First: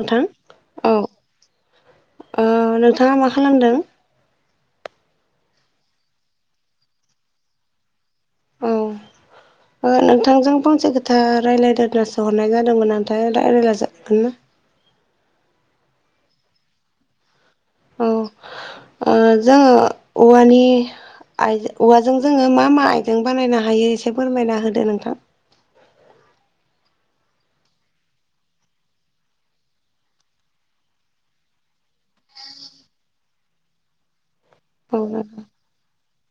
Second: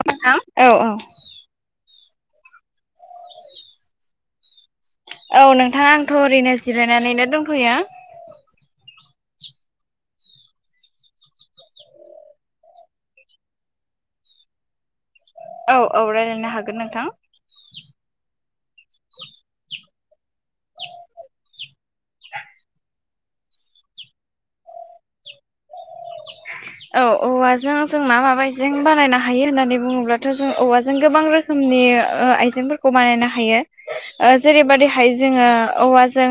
नोंथां औ ओ नोंथाङा मा खालामदों औ नोंथाङा आंथ' ओरैनो जिरायनानैनो दंथ'यो। औ नोंथांजों फांसे खथा रायज्लायदनासो हरनाय जादोंमोन नथाय राय रायज्लायजगोन [unintelligible] औ औ रायज्लायनो हागोन नोंथां। औ ओ जोङो औवानि औवाजों जोङो मा मा आइ जों बानायनो हायो एसे फोरमायना होदो नोंथां। [inaudible] औ औवाजों जोंना माबाजों बानायनो हायो होननानै बुङोब्लाथ' जों औवाजों गोबां रो नि आइजेंफोरखौ बानायनो हायो औ जेरैबाददिहाय नोंथां जोङो औवा जों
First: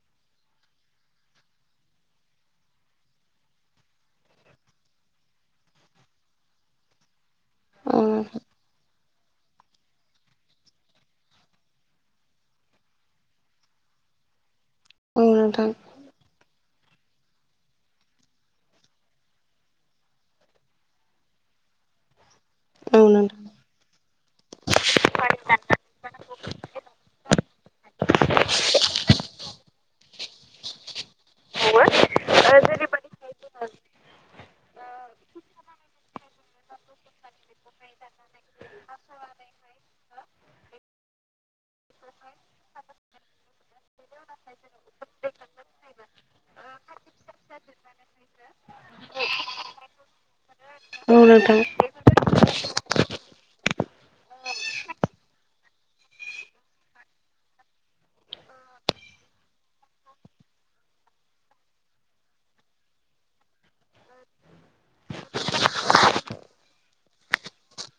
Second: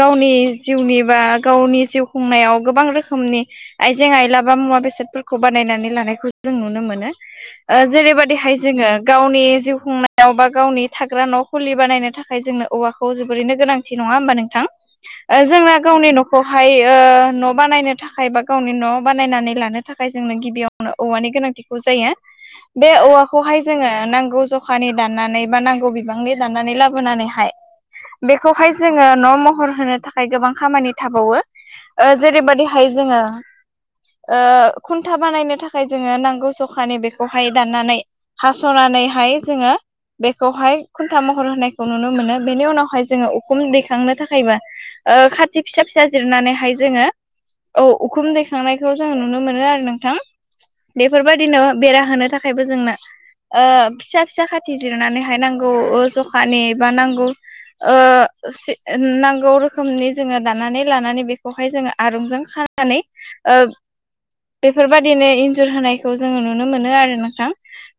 गावनि जिउनि बा गावनि जिउ खुंनायाव गोबां रोखोमनि आइजें आइलाबा मुवा बेसादफोरखौ बानायनानै लानायखौ जों नुनो मोनो। ओ औ जेरैबायदिहाय जोङो गावनि जिउ खुंनायाव बा गावनि थाग्रा न' फुलि बानायनो थाखाय जोंनो औवाखौ जोबोरैनो गोनांथि नङा होमबा नोंथां? औ ओ नोंथां जोंना गावनि न'खौहाय ओ न' बानायनो थाखाय बा गावनि न' बानायनानै लानो थाखाय थाखाय जोंनो गिबियावनो औवानि गोनांथिखौ जायो। बे औ नोंथां औवाखौहाय जोङो नांगौ जखानि दाननानै बा नांगौ बिबांनि दाननानै लाबोनानैहाय बेखौहाय जोङो न' महर होनो थाखाय गोबां खामानि थाबावो। जेरैबायदिहाय जोङो ओ खुन्था बानायनो थाखाय जोङो नांगौ सखानि बेखौहाय दाननानै हास'नानैहाय जोङो बेखौहाय खुन्था महर होनायखौ नुनो मोनो बेनि उनावहाय जोङो उखुम दैखांनो थाखायबो ओ खाथि फिसा फिसा जिरनानैहाय जोङो औ उखुम दैखांनायखौ जोङो नुनो मोनो आरो। नोंथां औ नोंथां बेफोरबायदिनो बेरा होनो थाखायबो जोंनो ओ फिसा फिसा खाथि जिरनानैहाय नांगौ जखानि बा नांगौ ओ नांगौ रोखोमनि जोङो दानानै लानानै बेखौहाय जोङो आरंजों खानानै ओ बेफोरबायदिनो इन्जुर होनायखौ जोङो नुनो मोनो आरो नोंथां।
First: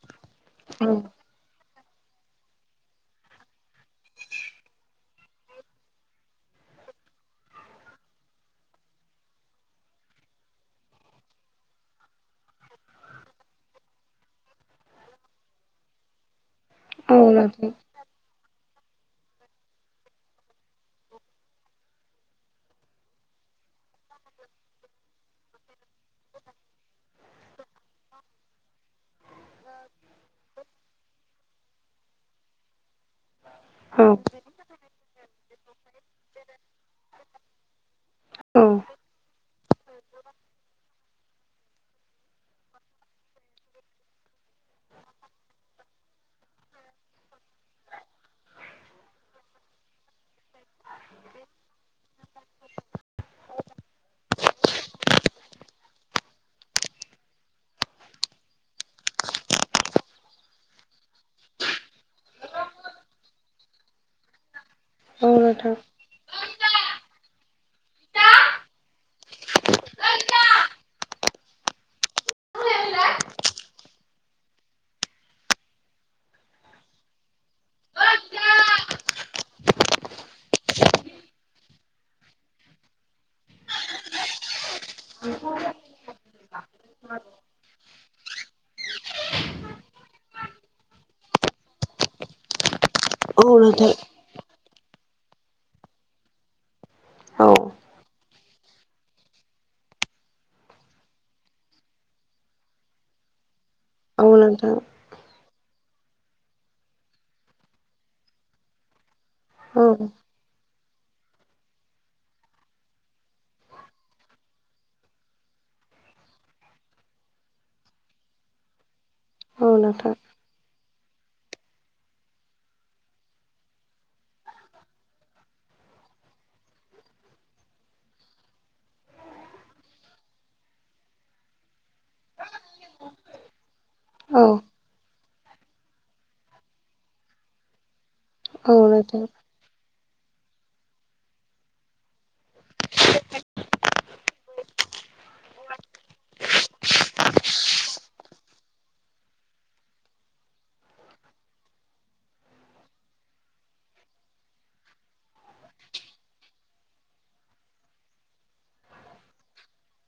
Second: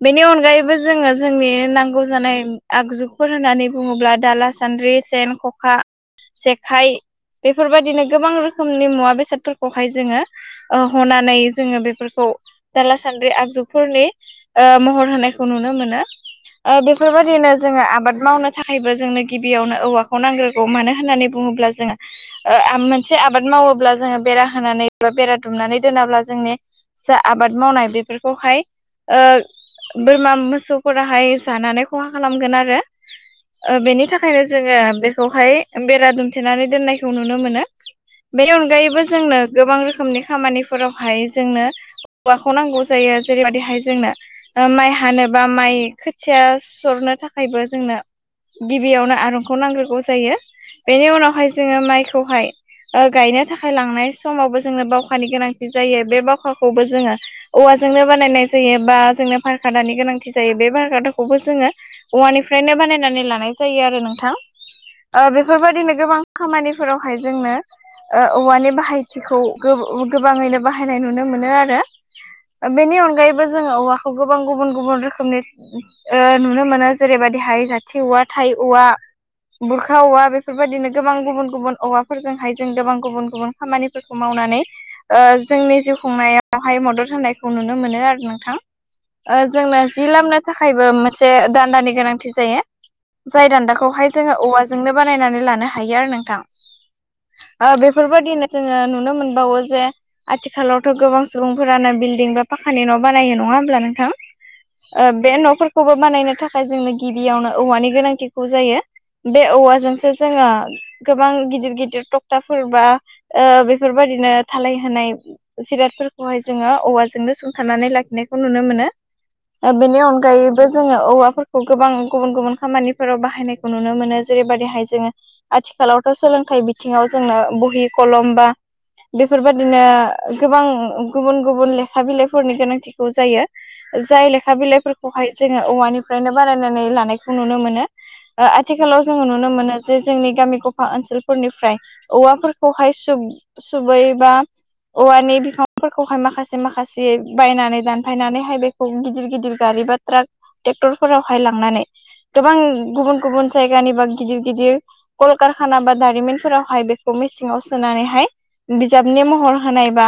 बेनि अनगायैबो औ जोङो जोंनि नांगौ जानाय आगजुफोर होननानै बुङोब्ला दाला सान्द्रि सेन खखा जेखाइ बेफोरबायदिनो गोबां रोखोमनि मुवा बेसादफोरखौहाय जोङो ओ हनानै जोङो बेफोरखौ दाला सान्द्रि आगजुफोरनि ओ महर होनायखौ नुनो मोनो औ बेफोरबायदिनो नोंथां जोङो आबाद मावनो थाखायबो जोंनो गिबियावनो औवाखौ नांग्रोगौ मानो होननानै बुङोब्ला जोङो ओ मोनसे आबाद मावोब्ला जोङो बेरा होनानै बा बेरा दुमनानै दोनाब्ला जोंनि जा आबाद मावनाय बेफोरखौहाय ओ बोरमा मोसौफोराहाय जानानै खहा खालामगोन आरो बेनि औ थाखायनो जोङो बेखौहाय बेरा दुमथेनानै दोननायखौ नुनो मोनो। बे औ अनगायैबो जोंनो गोबां रोखोमनि खामानिफोरावहाय जोंनो हौवाखौ नांगौ जायो जेरैबायदिहाय जोंनो माइ हानोबा माइ खोथिया सरनो थाखायबो जोंनो गिबियावनो आरंखौ नांग्रोगौ जायो। बेनि उनावहाय जोङो माइखौहाय गायनो थाखाय लांनाय समावबो जोंनो बावखानि गोनांथि जायो बे बावखाखौबो जोङो औवाजोंनो बानायनाय जायो बा जोंनो भार खादानि गोनांथि जायो बे भार खादाखौबो जोङो औवानिफ्रायनो बानायनानै लानाय जायो आरो नोंथां औ नोंथां बेफोरबायदिनो गोबां खामानिफोरावहाय जोंनो ओ औवानि बाहायथिखौ गोबाङैनो बाहायनाय नुनो मोनो आरो। बेनि अनगायैबो जोङो औवाखौ गोबां गुबुन गुबुन रोखोमनि ओ नुनो मोनो जेरैबायदिहाय जाथि औवा थाइ औवा। बुरखा औवा बेफोरबायदिनो गोबां गुबुन गुबुन औवाफोरजोंहाय जों गोबां गुबुन गुबुन खामानिफोरखौ मावनानै ओ जोंनि जिउ खुंनायावहाय मदद होनायखौ नुनो मोनो आरो नोंथां। जोंनो जि लामनो थाखायबो मोनसे दान्दानि गोनांथि जायो। औ जाय नोंथां दान्दाखौहाय जोङो औवाजोंनो बानायनानै लानो हायो आरो नोंथां। औ बेफोरबायदिनो जोङो नुनो मोनबावो जे आथिखालावथ' गोबां सुबुंफोरानो बिल्डिं बा फाखानि न' बानायो नङा होमब्ला नोंथां? औ नोंथां। बे न'फोरखौबो बानायनो थाखाय जोंनो गिबियावनो औवानि गोनांथिखौ जायो। बे औवाजोंसो जोङो। गोबां गिदिर गिदिर क्टाफोरबा बेफोरबायदिनो थालाय होनाय जिरादफोरखौहाय जोङो औवाजोंनो सुंथानानै लाखिनायखौ नुनो मोनो। बेनिअनगायै जोङो औवाफोरखौ गोबां गुबुन गुबुन खामानिफोराव बाहायनायखौ नुनो मोनो जेरैबायदिहाय जोङो आथिखालावथ' सोलोंथाइ बिथिङाव जोंनो बहि कलम बा बेफोरबायदि बिदिनो गोबां गुबुन गुबुन लेखा बिलाइफोरनि गोनांथिखौ जायो। जाय लेखा बिलाइफोरखौहाय जोङो औवानिफ्रायनो बानायनानै लानायखौ नुनो मोनो। औ नोंथां औ आथिखालाव नोंथां जोङो नुनो मोनो जे जोंनि गामि गफा ओनसोलफोरनिफ्राय औवा। हाय सुबैबा औवानि बिफांफोरखौहाय माखासे माखासे बायनानै दानफायनानैहाय बेखौ गिदिर गिदिर गारि बा ट्राक ट्रेक्टरफोरावहाय लांनानै गोबां गुबुन गुबुन जायगानिबा गिदिर गिदिर कलकारखाना बा दारिमिनफोरावहाय बेखौ मेसेङाव सोनानैहाय बिजाबनि मुं महर होनायबा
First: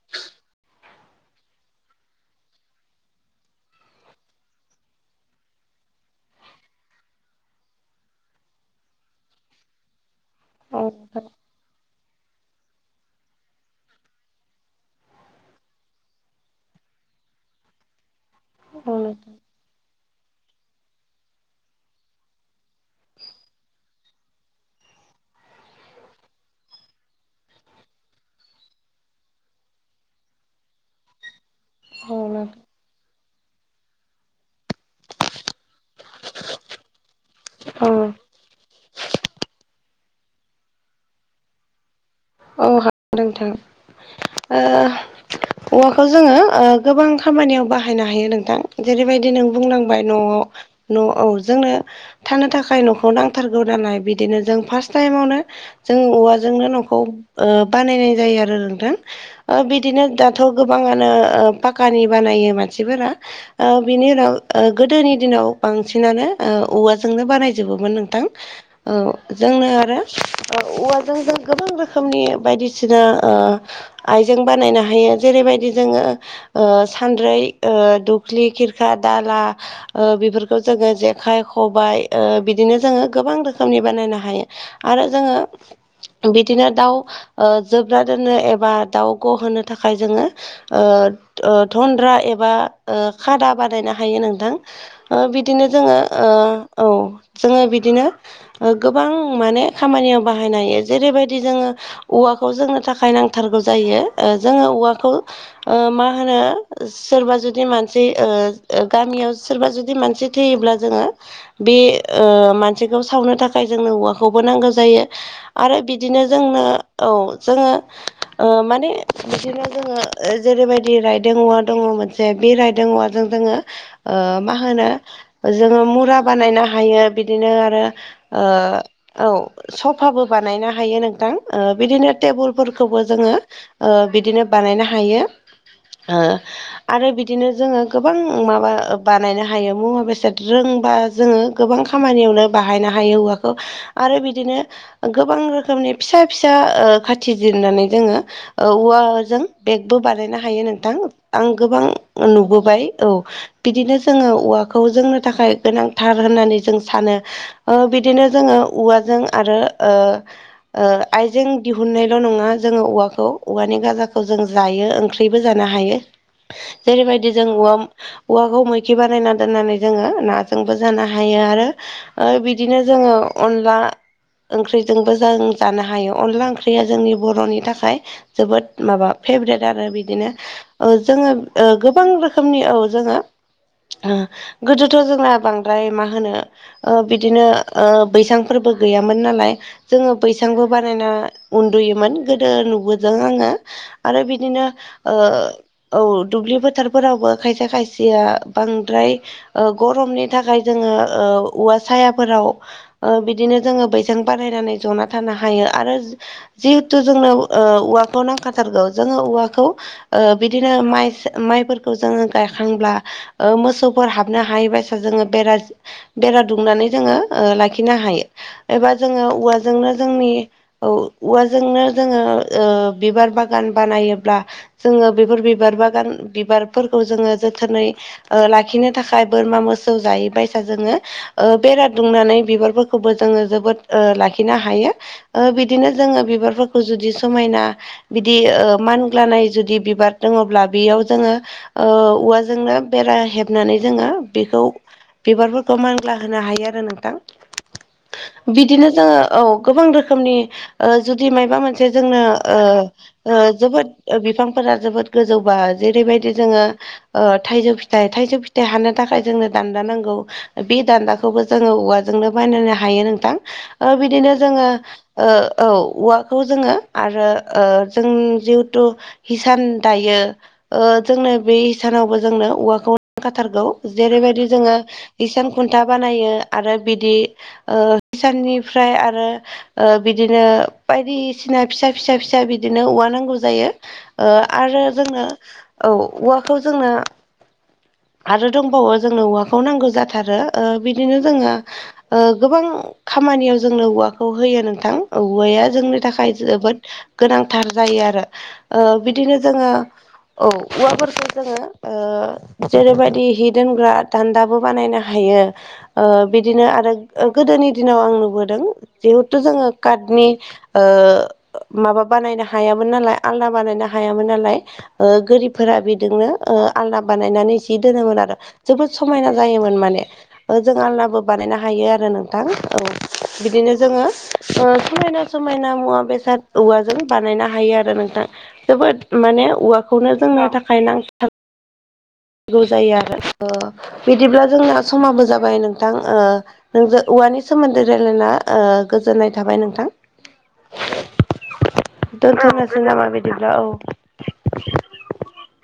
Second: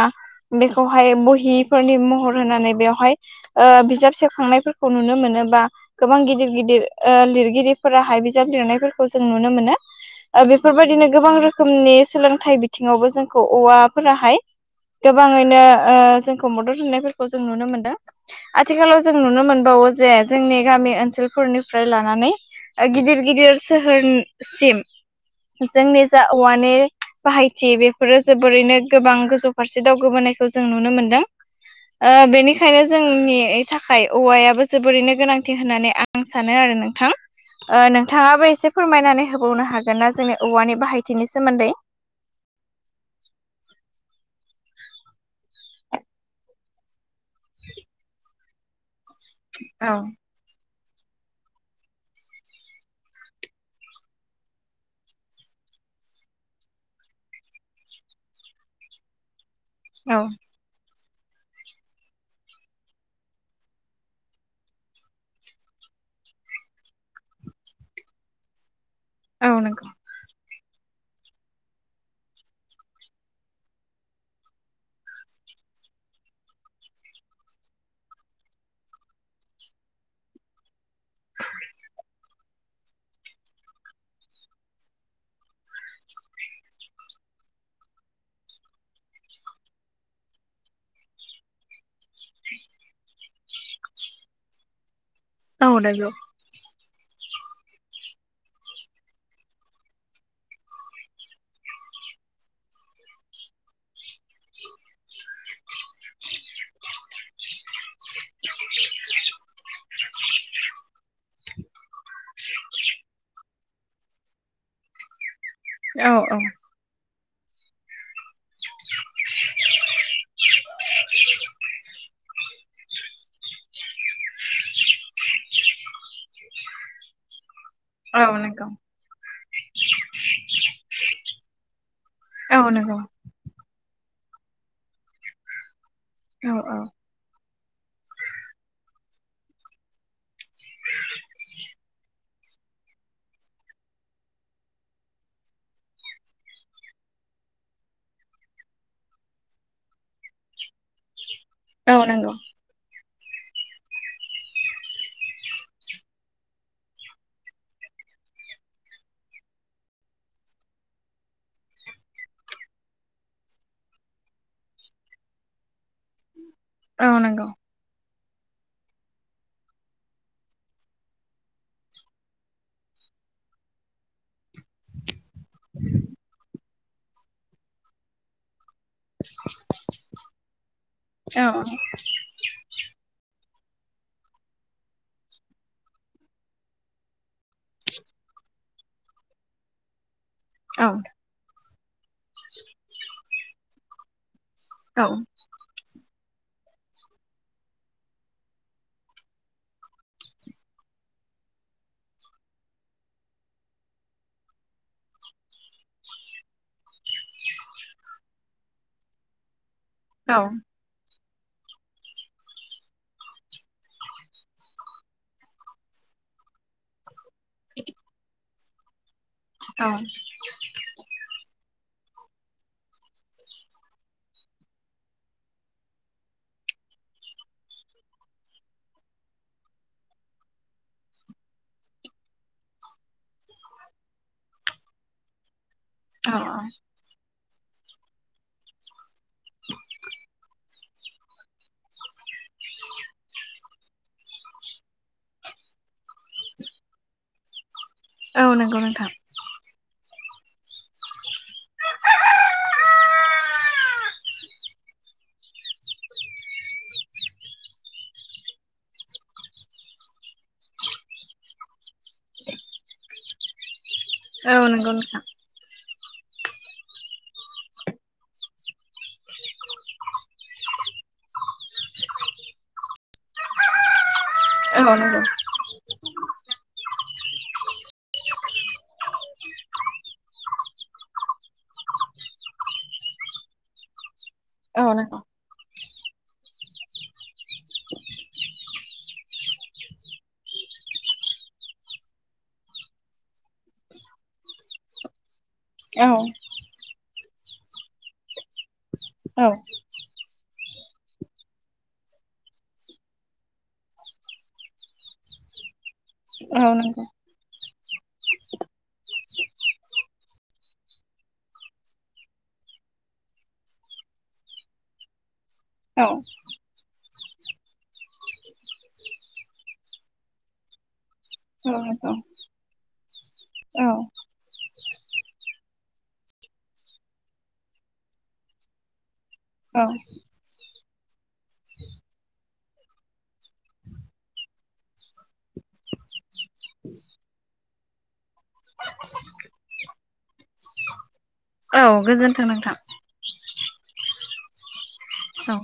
बेखौहाय बहिफोरनि महर होनानै बेवहाय बिजाब सेबखांनायफोरखौ नुनो मोनोबा गोबां गिदिर गिदिर लिरगिरिफोरा हाय बिजाब लिरनायफोरखौ जों नुनो मोनो। औ बेफोरबायदिनो नोंथां औ गोबां रोखोमनि सोलोंथाइ बिथिङावबो जोंखौ औवा फोराहाय गोबाङैनो जोंखौ मदद होनायफोरखौ जों नुनो मोनदों। आथिखालाव जों नोंथां नुनो मोनबावो जे जोंनि गामि ओनसोलफोरनिफ्राय लानानै गिदिर गिदिर सोहोरसिम। जोंनि जा औवानि बाहायथि बेफोरो जोबोरैनो गोबां गोजौ फारसे दावगोबोनायखौ जों नुनो मोनदों। औ नोंथां बेनिखायनो जोंनि थाखाय औवायाबो जोबोरैनो गोनांथि होननानै आं आं सानो आरो नोंथां। औ नोंथाङाबो एसे फोरमायनानै होबावनो हागोन ना? जोंनि औवानि बाहायथिनि सोमोन्दै। औ हागोन नोंथां। औवाखौ जोङो गोबां खामानियाव बाहायनो हायो नोंथां। जेरैबायदि नों औ बुंलांबाय न'आव न'आव जोंनो थानो थाखाय न'खौ नांथारगौ नालाय बिदिनो जों फार्स्ट टाइमावनो जों औवाजोंनो न'खौ बानायनाय जायो आरो नोंथां बिदिनो औ दाथ' गोबाङानो पाखानि बानायो मानसिफोरा बिनि उनाव गोदोनि दिनाव बांसिनानो औवाजोंनो बानायजोबोमोन नोंथां। औ जोंनो नंगौ आरो औवाजों जों गोबां रोखोमनि। बायदिसिना आइजें बानायनो हायो जेरैबायदि जोङो। सानद्रै दुबख्लि खिरखा दाला बेफोरखौ जोङो जेखाइ खबाय बिदिनो जोङो गोबां रोखोमनि बानायनो हायो। आरो जोङो बिदिनो दाउ ओ जोबना दोननो एबा दाउग' होनोनो थाखाय जोङो ओ थन्द्रा एबा खादा बादायनो हायो नोंथां। बिदिनो औ जोङो नंगौ औ जोङो बिदिनो गोबां माने खामानियाव बाहायनो हायो जेरैबायदि जोङो औवाखौ जोंनो थाखाय नांथारगौ जायो जोङो औवाखौ मा होनो सोरबा जुदि मानसि गामियाव सोरबा जुदि मानसि थैयोब्ला जोङो बे मानसिखौ सावनो थाखाय जोंनो औवाखौबो नांगौ जायो। आरो औ बिदिनो औ जोंनो औ जोङो ओ माने बिदिनो जोङो जेरैबायदि रायदों औवा दङ जे बे रायदों औवाजों जोङो ओ मा होनो जोङो मुरा बानायनो हायो बिदिनो आरो औ नंगौ ओ औ स फाबो बानायनो हायो नोंथां ओ बिदिनो औ नंगौ टेबोलफोरखौबो जोङो। ओ बिदिनो बानायनो हायो ओ औ आरो बि बिदिनो जोङो गोबां माबा बानायनो हायो मुवा बेसाद रोंबा जोङो गोबां खामानियावनो बाहायनो हायो औवाखौ आरो बिदिनो गोबां रोखोमनि फिसा फिसा ओ खाथि जिरनानै जोङो औवाजों बेगबो बानायनो हायो नोंथां आं गोबां औ नंगौ नुबो बाय औ बिदिनो जोङो औवाखौ जोंनो थाखाय गोनांथार होननानै जों सानो बिदिनो जोङो औवाजों आरो ओ ओ आइजें दिहुननायल' नङा जोङो औवाखौ औवानि गाजाखौ जों जायो ओंख्रिबो जानो हायो औ जेरैबायदि जों नंगौ औवा औवाखौ मैखि बानायना दोननानै जोङो नाजोंबो जानो हायो आरो बिदिनो जोङो अनला ओंख्रिजोंबो जों जानो हायो अनला ओंख्रिया जोंनि बर'नि थाखाय जोबोद माबा फेभरेट आरो बिदिनो ओ जोङो औ गोबां रोखोमनि औ जोङो ओ गोदोथ' जोंना बांद्राय मा होनो ओ बिदिनो ओ बैसांफोरबो गैयामोन नालाय जोङो बैसांबो। औ बानायना उन्दुयोमोन गोदो नुबोदों आङो आरो बिदिनो ओ औ दुब्लि फोथारफोरावबो खायसे खायसेया बांद्राय ओ गरमनि थाखाय जोङो ओ औवा सायाफोराव बिदिनो जोङो बैजों बारायनानै जना थानो हा हायो आरो जिहेथु जोंनो औवाखौ नांखाथारगौ जोङो औवाखौ। ओ बिदिनो माइ माइफोरखौ जोङो गायखांब्ला मोसौफोर हाबनो हायै बसा जोङो बेरा बेरा दुंनानै जोङो ओ लाखिनो हायो एबा जोङो औ औवाजोंनो जोंनि औवाजोंनो जोङो ओ बिबार बागान बानायोब्ला जोङो बेफोर बिबार बागान बिबारफोरखौ जोङो जोथोनै ओ लाखिनो थाखाय बोरमा मोसौ जायै बायसा जोङो ओ बेरा दुंनानै बिबारफोरखौबो जोङो जोबोद लाखिनो हायो बिदिनो जोङो औ बिबारफोरखौ जुदि समायना बिदि मान लानाय जुदि बिबार दङब्ला बेयाव जोङो ओ औवाजोंनो बेरा हेबनानै जोङो बेखौ बिबारफोरखौ मानला होनो हायो आरो नोंथां औ नंगौ बिदिनो नोंथां जोङो औ गोबां रोखोमनि ओ जुदि माबा मोनसे जोंनो ओ ओ जोबोद बिफांफोरा जोबोद गोजौबा जेरैबायदि जोङो ओ थाइजौ फिथाइ थाइजौ फिथाइ हानो थाखाय जोंनो दान्दा नांगौ बे दान्दाखौबो जोङो औवाजोंनो बानायनो हायो नोंथां ओ बिदिनो औ जोङो नंगौ नोंथां ओ औ औवाखौ जोङो आरो ओ जों जिहेथु हिसान दायो ओ जोंनो बे सानावबो जोंनो औवाखौ नांखाथारगौ जेरैबायदि जोङो औ नंगौ इसान खुनथा बानायो आरो बिदि हिसाननिफ्राय आरो ओ बिदिनो बायदिसिना फिसा फिसा फिसा बिदिनो औवा नांगौ जायो आरो औ नंगौ जोंनो औ औवाखौ लं-लंजोंनो आरो दंबावो जोंनो औवाखौ नांगौ जाथारो बिदिनो जोङो ओ गोबां खामानियाव जोंनो औवाखौ होयो नोंथां औवाया जोंनि औ थाखाय जोबोद गोनांथार जायो आरो बिदिनो औ जोङो औ औवाफोरखौ जोङो जेरैबायदि हि दोनग्रा दान्दाबो बानायनो हायो बिदिनो औ आरो नंगौ गोदोनि दिनाव आं नुबोदों जिहेथु जोङो काटनि ओ माबा बानायनो हायामोन नालाय आलना बानायनो हायामोन नालाय गोरिबफोरा औ बेजोंनो आलना बानायनानै सि दोनोमोन आरो जोबोद समायना जायोमोन माने जों आलनाबो बानायनो औ हायो आरो नंगौ नोंथां औ बिदिनो औ जोङो समायना समायना मुवा बेसाद औवाजों बानायनो हायो आरो नोंथां जोबोद माने औ औवाखौनो जोंनो थाखाय नांगौ नांगौ जायो आरो बिदिब्ला जोंना समाबो जाबाय नोंथां नोंजों औवानि सोमोन्दै रायज्लायना गोजोननाय थाबाय नोंथां औ गोजोन्थों नोंथां दोनथांनोसै नामा बिदिब्ला औ [unintelligible] औ